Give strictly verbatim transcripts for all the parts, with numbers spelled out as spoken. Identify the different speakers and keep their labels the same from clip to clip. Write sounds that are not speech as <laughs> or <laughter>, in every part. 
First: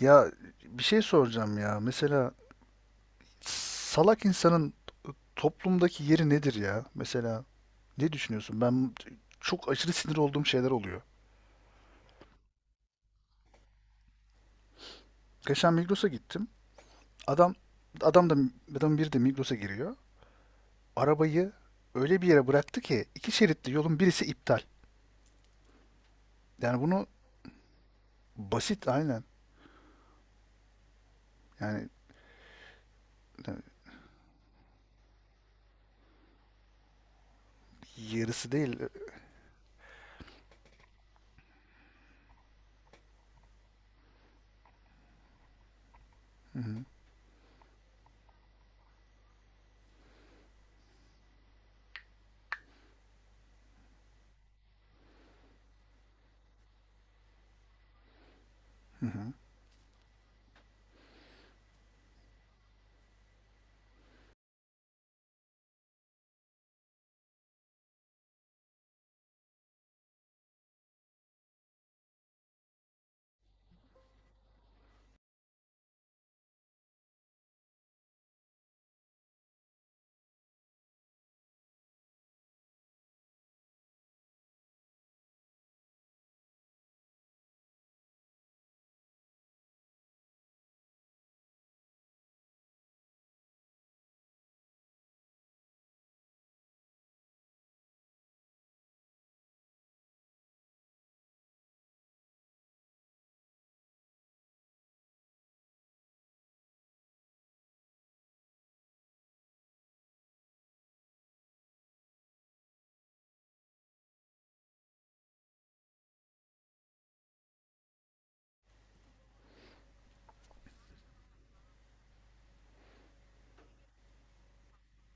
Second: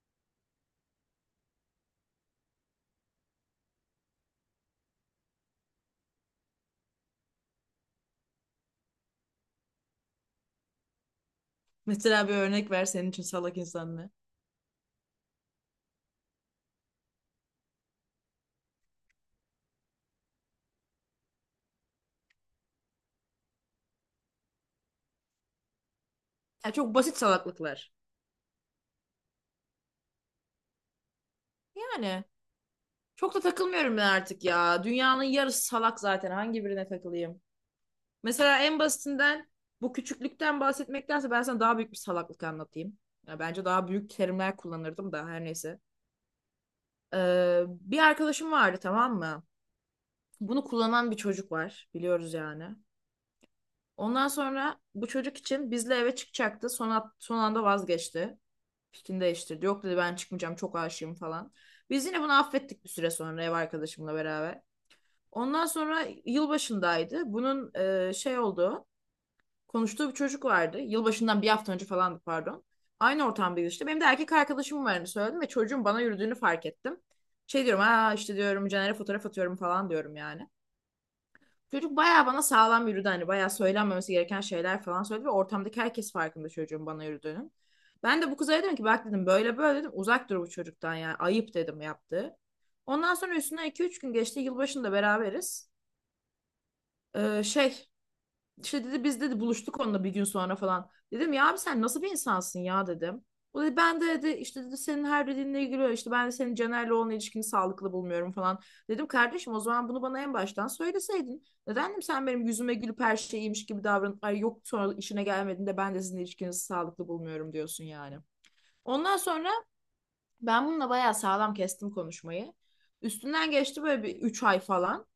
Speaker 1: Ya, bir şey soracağım ya. Mesela salak insanın toplumdaki yeri nedir ya? Mesela ne düşünüyorsun? Ben çok aşırı sinir olduğum şeyler oluyor.
Speaker 2: Mesela bir örnek ver senin için salak insan ne?
Speaker 1: Geçen Migros'a gittim. Adam adam da adam biri de Migros'a giriyor. Arabayı öyle bir yere bıraktı ki iki şeritli yolun birisi iptal.
Speaker 2: Ya
Speaker 1: Yani
Speaker 2: çok
Speaker 1: bunu
Speaker 2: basit salaklıklar.
Speaker 1: Basit, aynen. Yani
Speaker 2: Yani çok da takılmıyorum ben artık ya. Dünyanın yarısı salak zaten. Hangi birine takılayım?
Speaker 1: yarısı
Speaker 2: Mesela
Speaker 1: değil.
Speaker 2: en basitinden bu küçüklükten bahsetmektense ben sana daha büyük bir salaklık anlatayım. Ya bence daha büyük terimler kullanırdım da her neyse.
Speaker 1: Hı hı,
Speaker 2: Ee, bir arkadaşım vardı, tamam mı? Bunu kullanan bir çocuk var. Biliyoruz yani. Ondan sonra bu çocuk için bizle eve çıkacaktı. Son, at- son anda vazgeçti.
Speaker 1: hı
Speaker 2: Fikrini
Speaker 1: hı.
Speaker 2: değiştirdi. Yok dedi, ben çıkmayacağım, çok aşığım falan. Biz yine bunu affettik bir süre sonra ev arkadaşımla beraber. Ondan sonra yılbaşındaydı. Bunun e, şey olduğu konuştuğu bir çocuk vardı. Yılbaşından bir hafta önce falandı, pardon. Aynı ortamdaydı işte. Benim de erkek arkadaşım varını söyledim ve çocuğun bana yürüdüğünü fark ettim. Şey diyorum, ha işte diyorum Caner'e fotoğraf atıyorum falan diyorum yani. Çocuk bayağı bana sağlam yürüdü, hani bayağı söylenmemesi gereken şeyler falan söyledi ve ortamdaki herkes farkında çocuğun bana yürüdüğünün. Ben de bu kıza dedim ki bak dedim, böyle böyle dedim, uzak dur bu çocuktan, yani ayıp dedim yaptı. Ondan sonra üstüne iki üç gün geçti, yılbaşında beraberiz. Ee, şey işte dedi biz dedi buluştuk onunla bir gün sonra falan. Dedim ya abi sen nasıl bir insansın ya dedim. O dedi ben de dedi işte dedi senin her dediğinle ilgili, işte ben de senin Caner'le olan ilişkini sağlıklı bulmuyorum falan. Dedim kardeşim, o zaman bunu bana en baştan söyleseydin. Neden dedim, sen benim yüzüme gülüp her şey iyiymiş gibi davranıp ay yok, sonra işine gelmediğinde ben de sizin ilişkinizi sağlıklı bulmuyorum diyorsun yani. Ondan sonra ben bununla bayağı sağlam kestim konuşmayı. Üstünden geçti böyle bir üç ay falan.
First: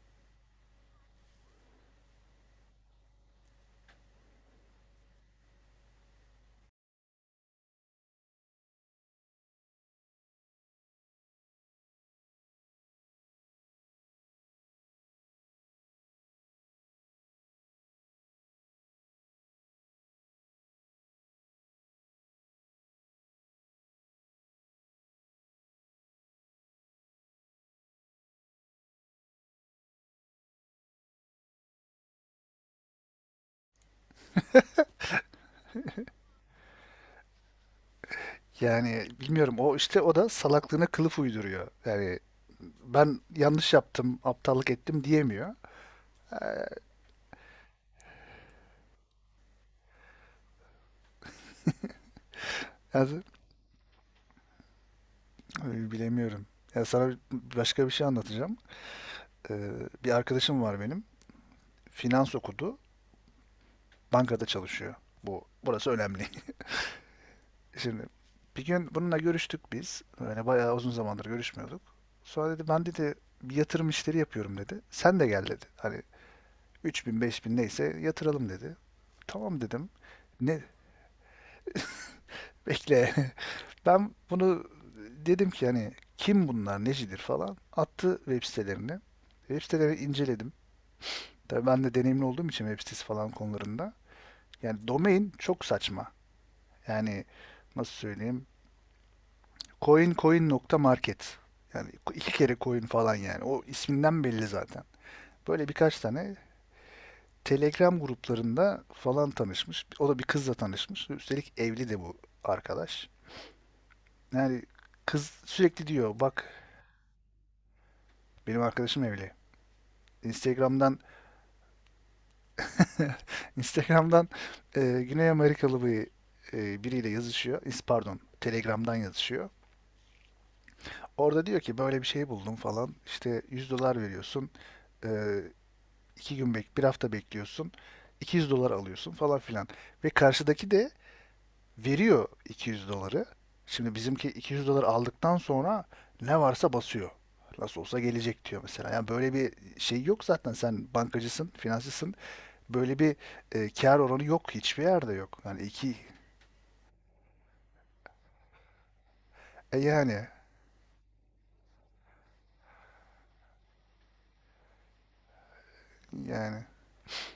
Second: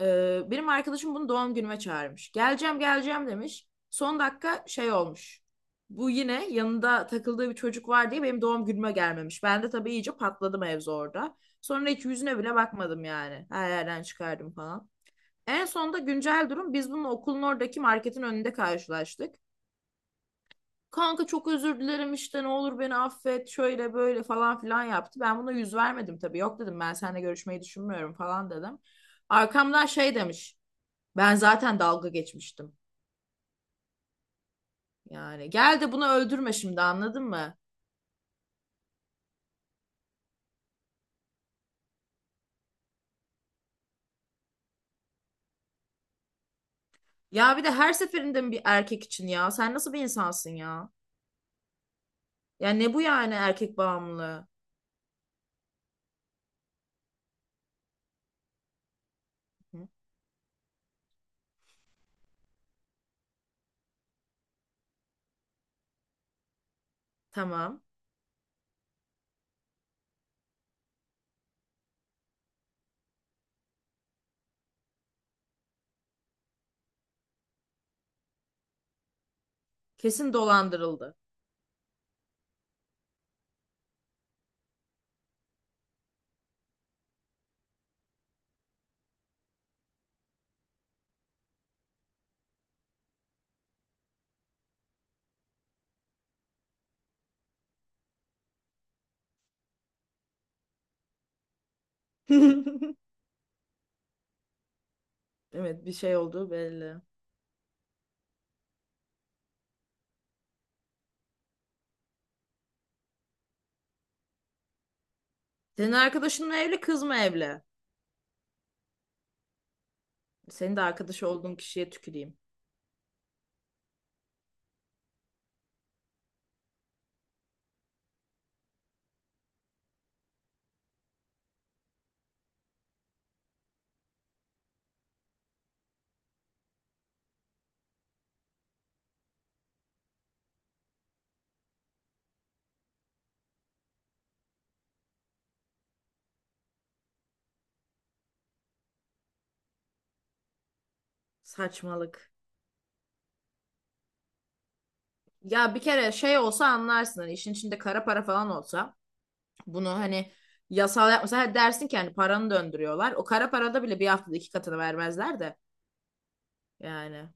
Speaker 2: Ee, benim arkadaşım bunu doğum günüme çağırmış. Geleceğim geleceğim demiş. Son dakika şey olmuş. Bu yine yanında takıldığı bir çocuk var diye benim doğum günüme gelmemiş. Ben de tabii iyice patladım, mevzu orada. Sonra hiç yüzüne bile bakmadım yani. Her yerden çıkardım falan. En sonunda güncel durum, biz bununla okulun oradaki marketin önünde karşılaştık. Kanka çok özür dilerim işte ne olur beni affet şöyle böyle falan filan yaptı. Ben buna yüz vermedim tabii. Yok dedim ben seninle görüşmeyi düşünmüyorum falan dedim. Arkamdan şey demiş. Ben zaten dalga geçmiştim. Yani gel de bunu öldürme şimdi, anladın mı?
Speaker 1: Yani bilmiyorum, o işte o da salaklığına kılıf uyduruyor. Yani ben yanlış yaptım, aptallık ettim diyemiyor.
Speaker 2: Ya bir de her seferinde mi bir erkek için ya? Sen nasıl bir insansın ya? Ya ne bu
Speaker 1: Ya,
Speaker 2: yani, erkek bağımlılığı?
Speaker 1: bilemiyorum. Ya, sana başka bir şey anlatacağım. Ee,
Speaker 2: Hı.
Speaker 1: Bir arkadaşım var benim. Finans okudu. Bankada çalışıyor. Bu burası önemli. <laughs>
Speaker 2: Tamam.
Speaker 1: Şimdi bir gün bununla görüştük biz. Böyle bayağı uzun zamandır görüşmüyorduk. Sonra dedi, ben dedi bir yatırım işleri yapıyorum dedi. Sen de gel dedi. Hani 3000 bin neyse yatıralım dedi. Tamam dedim.
Speaker 2: Kesin
Speaker 1: Ne?
Speaker 2: dolandırıldı.
Speaker 1: Bekle. <laughs> Ben bunu dedim ki, hani kim bunlar, necidir falan. Attı web sitelerini. Web sitelerini inceledim. Tabii ben de deneyimli olduğum için web sitesi falan konularında. Yani domain çok saçma. Yani nasıl söyleyeyim? Coin coin.market. Yani iki kere coin falan
Speaker 2: <laughs>
Speaker 1: yani. O isminden belli zaten. Böyle
Speaker 2: Evet, bir
Speaker 1: birkaç
Speaker 2: şey
Speaker 1: tane
Speaker 2: olduğu belli.
Speaker 1: Telegram gruplarında falan tanışmış. O da bir kızla tanışmış. Üstelik evli de bu arkadaş. Yani kız sürekli
Speaker 2: Senin
Speaker 1: diyor
Speaker 2: arkadaşın
Speaker 1: bak,
Speaker 2: mı evli, kız mı evli?
Speaker 1: benim arkadaşım evli.
Speaker 2: Senin de
Speaker 1: Instagram'dan
Speaker 2: arkadaş olduğun kişiye tüküreyim.
Speaker 1: <laughs> Instagram'dan, e, Güney Amerikalı bir e, biriyle yazışıyor. İs- Pardon, Telegram'dan yazışıyor. Orada diyor ki böyle bir şey buldum falan. İşte yüz dolar veriyorsun. Ee, iki gün bek, bir hafta bekliyorsun. iki yüz dolar alıyorsun falan filan. Ve karşıdaki de veriyor iki yüz doları. Şimdi bizimki iki yüz dolar aldıktan sonra ne varsa basıyor. Nasıl olsa gelecek diyor mesela. Yani böyle bir şey yok zaten. Sen bankacısın, finansçısın.
Speaker 2: Saçmalık.
Speaker 1: Böyle bir e, kar oranı yok. Hiçbir yerde yok. Yani
Speaker 2: Ya bir
Speaker 1: iki,
Speaker 2: kere şey olsa anlarsın, hani işin içinde kara para falan olsa.
Speaker 1: e
Speaker 2: Bunu
Speaker 1: yani
Speaker 2: hani yasal yapmasa, ha dersin ki hani paranı döndürüyorlar. O kara parada bile bir haftada iki katını vermezler de
Speaker 1: yani
Speaker 2: yani.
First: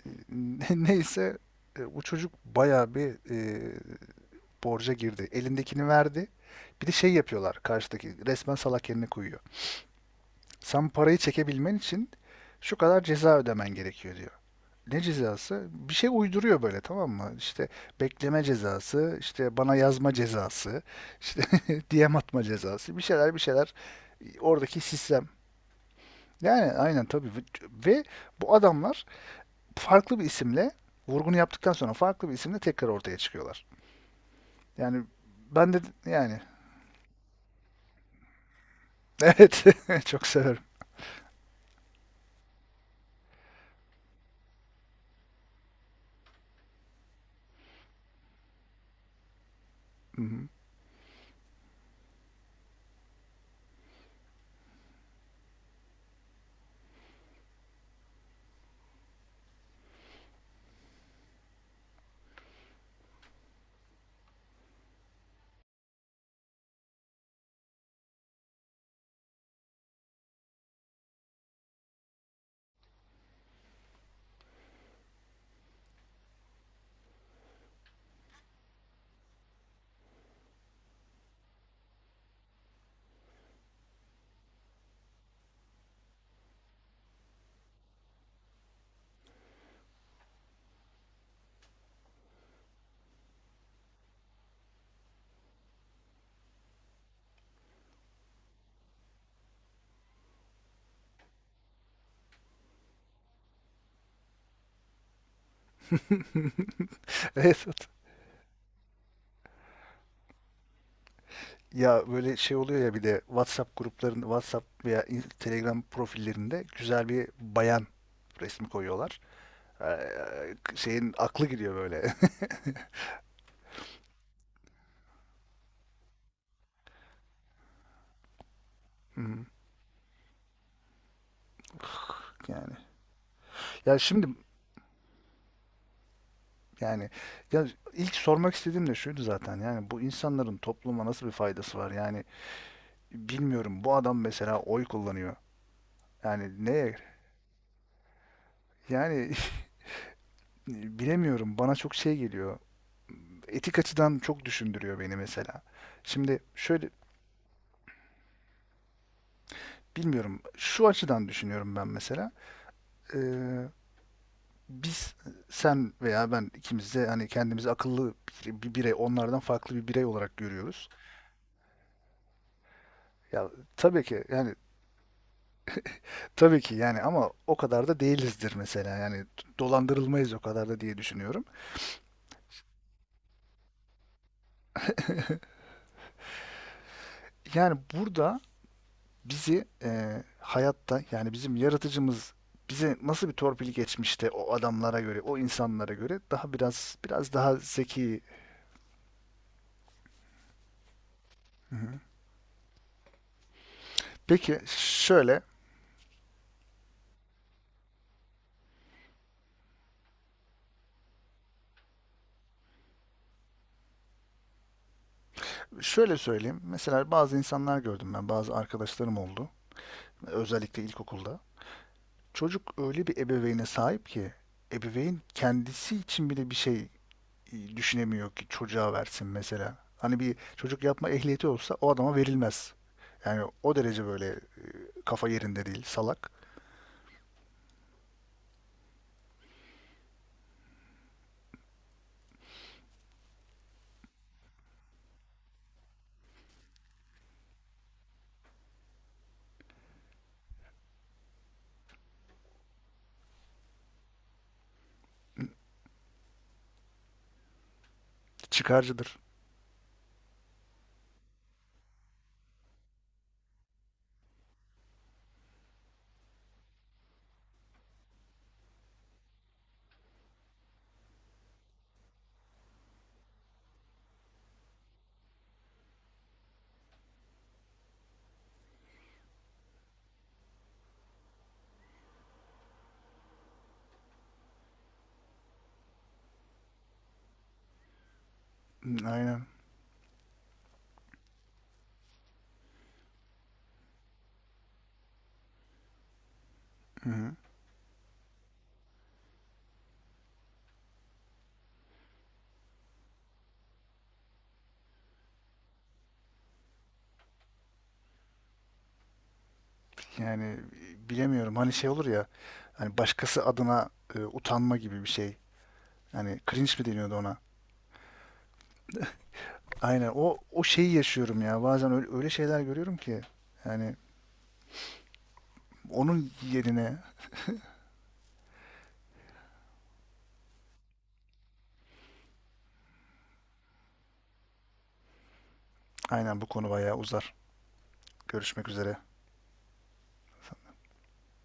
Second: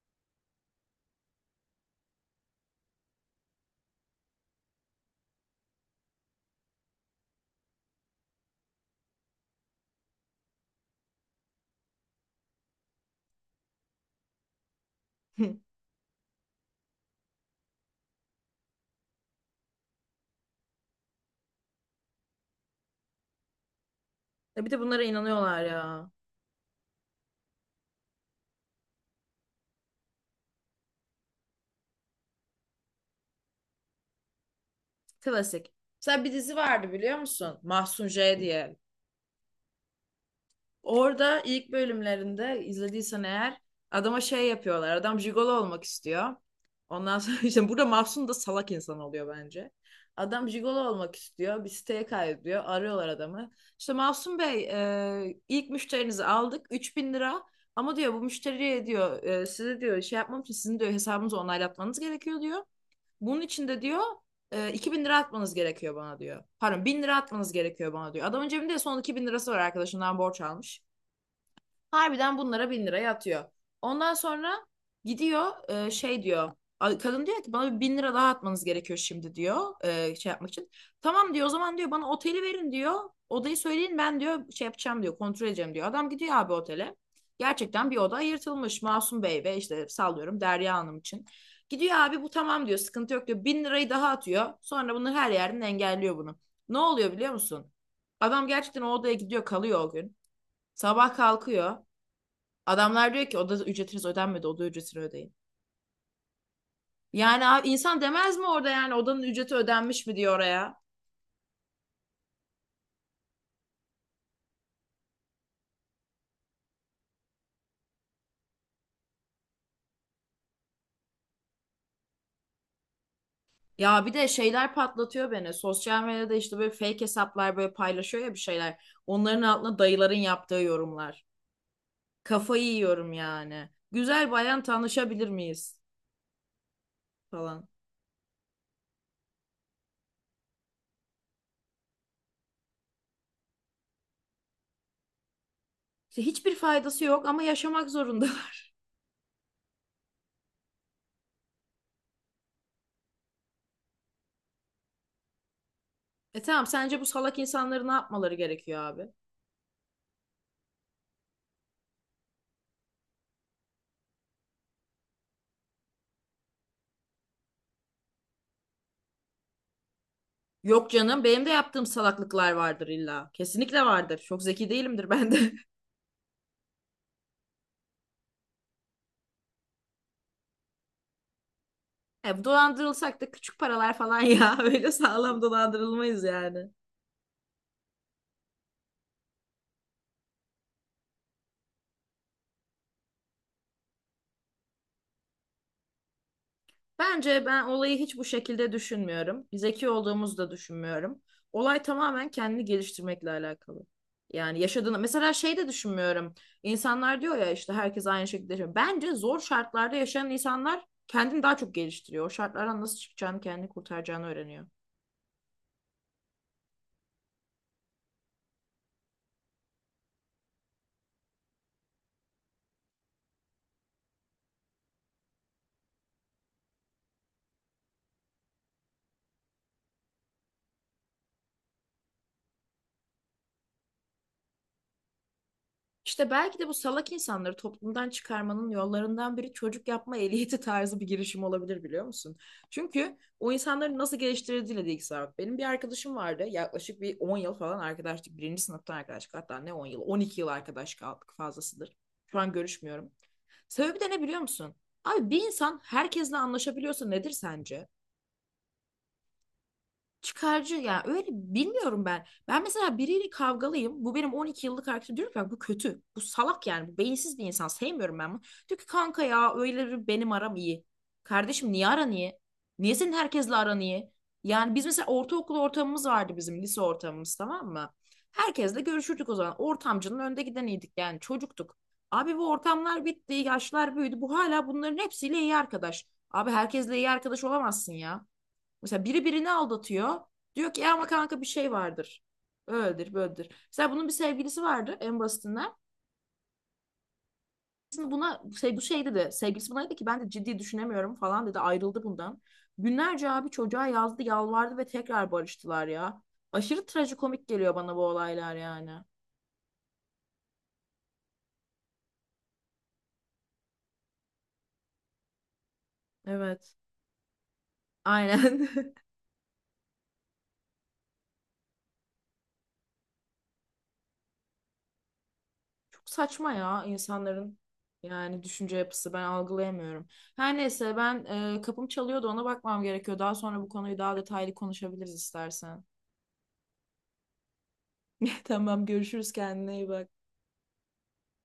Speaker 1: <laughs> Neyse, e, bu çocuk bayağı bir e, borca girdi. Elindekini verdi. Bir de şey yapıyorlar, karşıdaki resmen salak yerine koyuyor. Sen parayı çekebilmen için şu kadar ceza ödemen gerekiyor diyor. Ne cezası?
Speaker 2: <laughs>
Speaker 1: Bir şey uyduruyor böyle, tamam mı? İşte bekleme cezası, işte bana yazma cezası, işte <laughs> D M atma cezası, bir şeyler bir şeyler
Speaker 2: Ya bir
Speaker 1: oradaki
Speaker 2: de bunlara
Speaker 1: sistem.
Speaker 2: inanıyorlar ya.
Speaker 1: Yani aynen, tabii. Ve bu adamlar farklı bir isimle vurgunu yaptıktan sonra farklı bir isimle tekrar ortaya çıkıyorlar. Yani ben
Speaker 2: Klasik.
Speaker 1: de
Speaker 2: Mesela bir
Speaker 1: yani
Speaker 2: dizi vardı, biliyor musun? Mahsun J diye.
Speaker 1: Evet, <laughs> çok severim.
Speaker 2: Orada ilk bölümlerinde izlediysen eğer adama şey yapıyorlar. Adam jigolo olmak istiyor. Ondan sonra <laughs> işte burada Mahsun da salak insan oluyor bence.
Speaker 1: Hı hı.
Speaker 2: Adam jigolo olmak istiyor. Bir siteye kaydediyor. Arıyorlar adamı. İşte Mahsun Bey, e, ilk müşterinizi aldık. Üç bin lira. Ama diyor bu müşteriye diyor, e, size diyor şey yapmam için sizin diyor hesabınızı onaylatmanız gerekiyor diyor. Bunun için de diyor e, iki bin lira atmanız gerekiyor bana diyor. Pardon, bin lira atmanız gerekiyor bana diyor. Adamın cebinde son iki bin lirası var, arkadaşından borç almış. Harbiden bunlara bin liraya atıyor. Ondan sonra gidiyor, e, şey diyor. a- Kadın diyor ki bana bir bin lira daha atmanız gerekiyor şimdi diyor, e, şey yapmak için. Tamam diyor, o zaman diyor bana oteli verin diyor. Odayı söyleyin, ben diyor şey yapacağım diyor, kontrol edeceğim diyor. Adam gidiyor abi otele. Gerçekten bir oda ayırtılmış Masum Bey ve işte sallıyorum Derya Hanım için. Gidiyor abi, bu tamam diyor, sıkıntı yok diyor. Bin lirayı daha atıyor. Sonra bunu her yerden engelliyor bunu. Ne oluyor biliyor musun? Adam gerçekten o odaya gidiyor kalıyor o gün. Sabah kalkıyor. Adamlar diyor ki oda ücretiniz ödenmedi, oda ücretini ödeyin. Yani
Speaker 1: Evet.
Speaker 2: abi,
Speaker 1: Evet.
Speaker 2: insan demez mi orada, yani odanın ücreti ödenmiş mi diyor oraya?
Speaker 1: Ya böyle şey oluyor ya, bir de WhatsApp gruplarında, WhatsApp veya in- Telegram profillerinde güzel bir bayan resmi koyuyorlar. Ee, şeyin aklı gidiyor böyle. <laughs>
Speaker 2: Ya bir de şeyler patlatıyor beni. Sosyal medyada işte böyle fake hesaplar böyle paylaşıyor ya bir şeyler.
Speaker 1: Hı
Speaker 2: Onların
Speaker 1: hı.
Speaker 2: altına dayıların yaptığı yorumlar. Kafayı
Speaker 1: Yani.
Speaker 2: yiyorum yani.
Speaker 1: Ya şimdi,
Speaker 2: Güzel bayan tanışabilir miyiz
Speaker 1: yani, ya
Speaker 2: falan.
Speaker 1: ilk sormak istediğim de şuydu zaten. Yani bu insanların topluma nasıl bir faydası var? Yani bilmiyorum. Bu adam mesela oy kullanıyor.
Speaker 2: İşte hiçbir
Speaker 1: Yani ne?
Speaker 2: faydası yok ama yaşamak zorundalar. <laughs>
Speaker 1: Yani <laughs> bilemiyorum. Bana çok şey geliyor. Etik açıdan çok düşündürüyor beni mesela. Şimdi
Speaker 2: E tamam,
Speaker 1: şöyle,
Speaker 2: sence bu salak insanları ne yapmaları gerekiyor abi?
Speaker 1: bilmiyorum. Şu açıdan düşünüyorum ben mesela. Ee, Biz, sen veya ben, ikimiz de hani kendimizi akıllı bir, bir birey, onlardan farklı bir birey olarak görüyoruz.
Speaker 2: Yok canım, benim de yaptığım salaklıklar vardır illa.
Speaker 1: Ya
Speaker 2: Kesinlikle
Speaker 1: tabii
Speaker 2: vardır.
Speaker 1: ki,
Speaker 2: Çok
Speaker 1: yani,
Speaker 2: zeki değilimdir ben de. <laughs>
Speaker 1: tabii ki yani ama o kadar da değilizdir mesela. Yani dolandırılmayız o kadar da diye düşünüyorum.
Speaker 2: E, dolandırılsak da küçük paralar falan ya. <laughs> Öyle sağlam dolandırılmayız yani.
Speaker 1: Yani burada bizi eee, hayatta, yani bizim yaratıcımız bize nasıl bir torpil geçmişte, o adamlara göre, o insanlara göre daha biraz biraz
Speaker 2: Bence
Speaker 1: daha
Speaker 2: ben olayı hiç
Speaker 1: zeki.
Speaker 2: bu şekilde düşünmüyorum. Zeki olduğumuzu da düşünmüyorum. Olay tamamen kendini geliştirmekle alakalı.
Speaker 1: Peki
Speaker 2: Yani yaşadığını mesela
Speaker 1: şöyle
Speaker 2: şey de düşünmüyorum. İnsanlar diyor ya işte herkes aynı şekilde yaşıyor. Bence zor şartlarda yaşayan insanlar kendini daha çok geliştiriyor. O şartlardan nasıl çıkacağını, kendini kurtaracağını öğreniyor.
Speaker 1: şöyle söyleyeyim. Mesela bazı insanlar gördüm ben, bazı arkadaşlarım oldu. Özellikle ilkokulda. Çocuk öyle bir ebeveyne sahip ki ebeveyn kendisi için bile bir şey e, düşünemiyor ki çocuğa versin mesela. Hani bir çocuk yapma ehliyeti olsa o adama verilmez. Yani o derece böyle, kafa yerinde değil,
Speaker 2: İşte
Speaker 1: salak.
Speaker 2: belki de bu salak insanları toplumdan çıkarmanın yollarından biri çocuk yapma ehliyeti tarzı bir girişim olabilir, biliyor musun? Çünkü o insanların nasıl geliştirildiğiyle de ilgisi var. Benim bir arkadaşım vardı, yaklaşık bir on yıl falan arkadaşlık. Birinci sınıftan arkadaşlık, hatta ne on yıl on iki yıl arkadaş kaldık, fazlasıdır. Şu an görüşmüyorum. Sebebi de ne biliyor musun? Abi bir insan herkesle anlaşabiliyorsa nedir sence?
Speaker 1: Çıkarcıdır.
Speaker 2: Çıkarcı, yani öyle bilmiyorum ben. Ben mesela biriyle kavgalıyım. Bu benim on iki yıllık arkadaşım. Diyorum ki "Bak bu kötü. Bu salak yani. Bu beyinsiz bir insan. Sevmiyorum ben bunu." Diyor ki kanka ya öyle bir benim aram iyi. Kardeşim, niye aran iyi? Niye senin herkesle aran iyi? Yani biz mesela ortaokul ortamımız vardı, bizim lise ortamımız, tamam mı? Herkesle görüşürdük o zaman. Ortamcının önde gideniydik yani, çocuktuk. Abi bu ortamlar bitti, yaşlar büyüdü. Bu hala bunların hepsiyle iyi arkadaş. Abi herkesle iyi arkadaş olamazsın ya.
Speaker 1: Hı,
Speaker 2: Mesela biri
Speaker 1: aynen.
Speaker 2: birini aldatıyor. Diyor ki ya ama kanka bir şey vardır. Öyledir, böyledir. Mesela bunun bir sevgilisi vardı, en basitinden.
Speaker 1: Hı hı.
Speaker 2: Aslında buna şey, bu şey dedi. Sevgilisi buna dedi ki ben de ciddi düşünemiyorum falan dedi. Ayrıldı bundan. Günlerce abi çocuğa yazdı, yalvardı ve tekrar barıştılar ya. Aşırı trajikomik geliyor bana bu olaylar yani.
Speaker 1: Yani bilemiyorum. Hani şey olur ya. Hani başkası adına e, utanma gibi bir şey. Hani cringe
Speaker 2: Evet.
Speaker 1: mi deniyordu ona?
Speaker 2: Aynen. <laughs>
Speaker 1: Aynen. O o şeyi yaşıyorum ya. Bazen öyle, öyle şeyler görüyorum ki. Yani
Speaker 2: Çok
Speaker 1: onun
Speaker 2: saçma ya
Speaker 1: yerine,
Speaker 2: insanların, yani düşünce yapısı ben algılayamıyorum. Her neyse ben e, kapım çalıyordu, ona bakmam gerekiyor. Daha sonra bu konuyu daha detaylı konuşabiliriz istersen.
Speaker 1: aynen, bu konu bayağı uzar.
Speaker 2: <laughs>
Speaker 1: Görüşmek
Speaker 2: Tamam,
Speaker 1: üzere.
Speaker 2: görüşürüz, kendine iyi bak.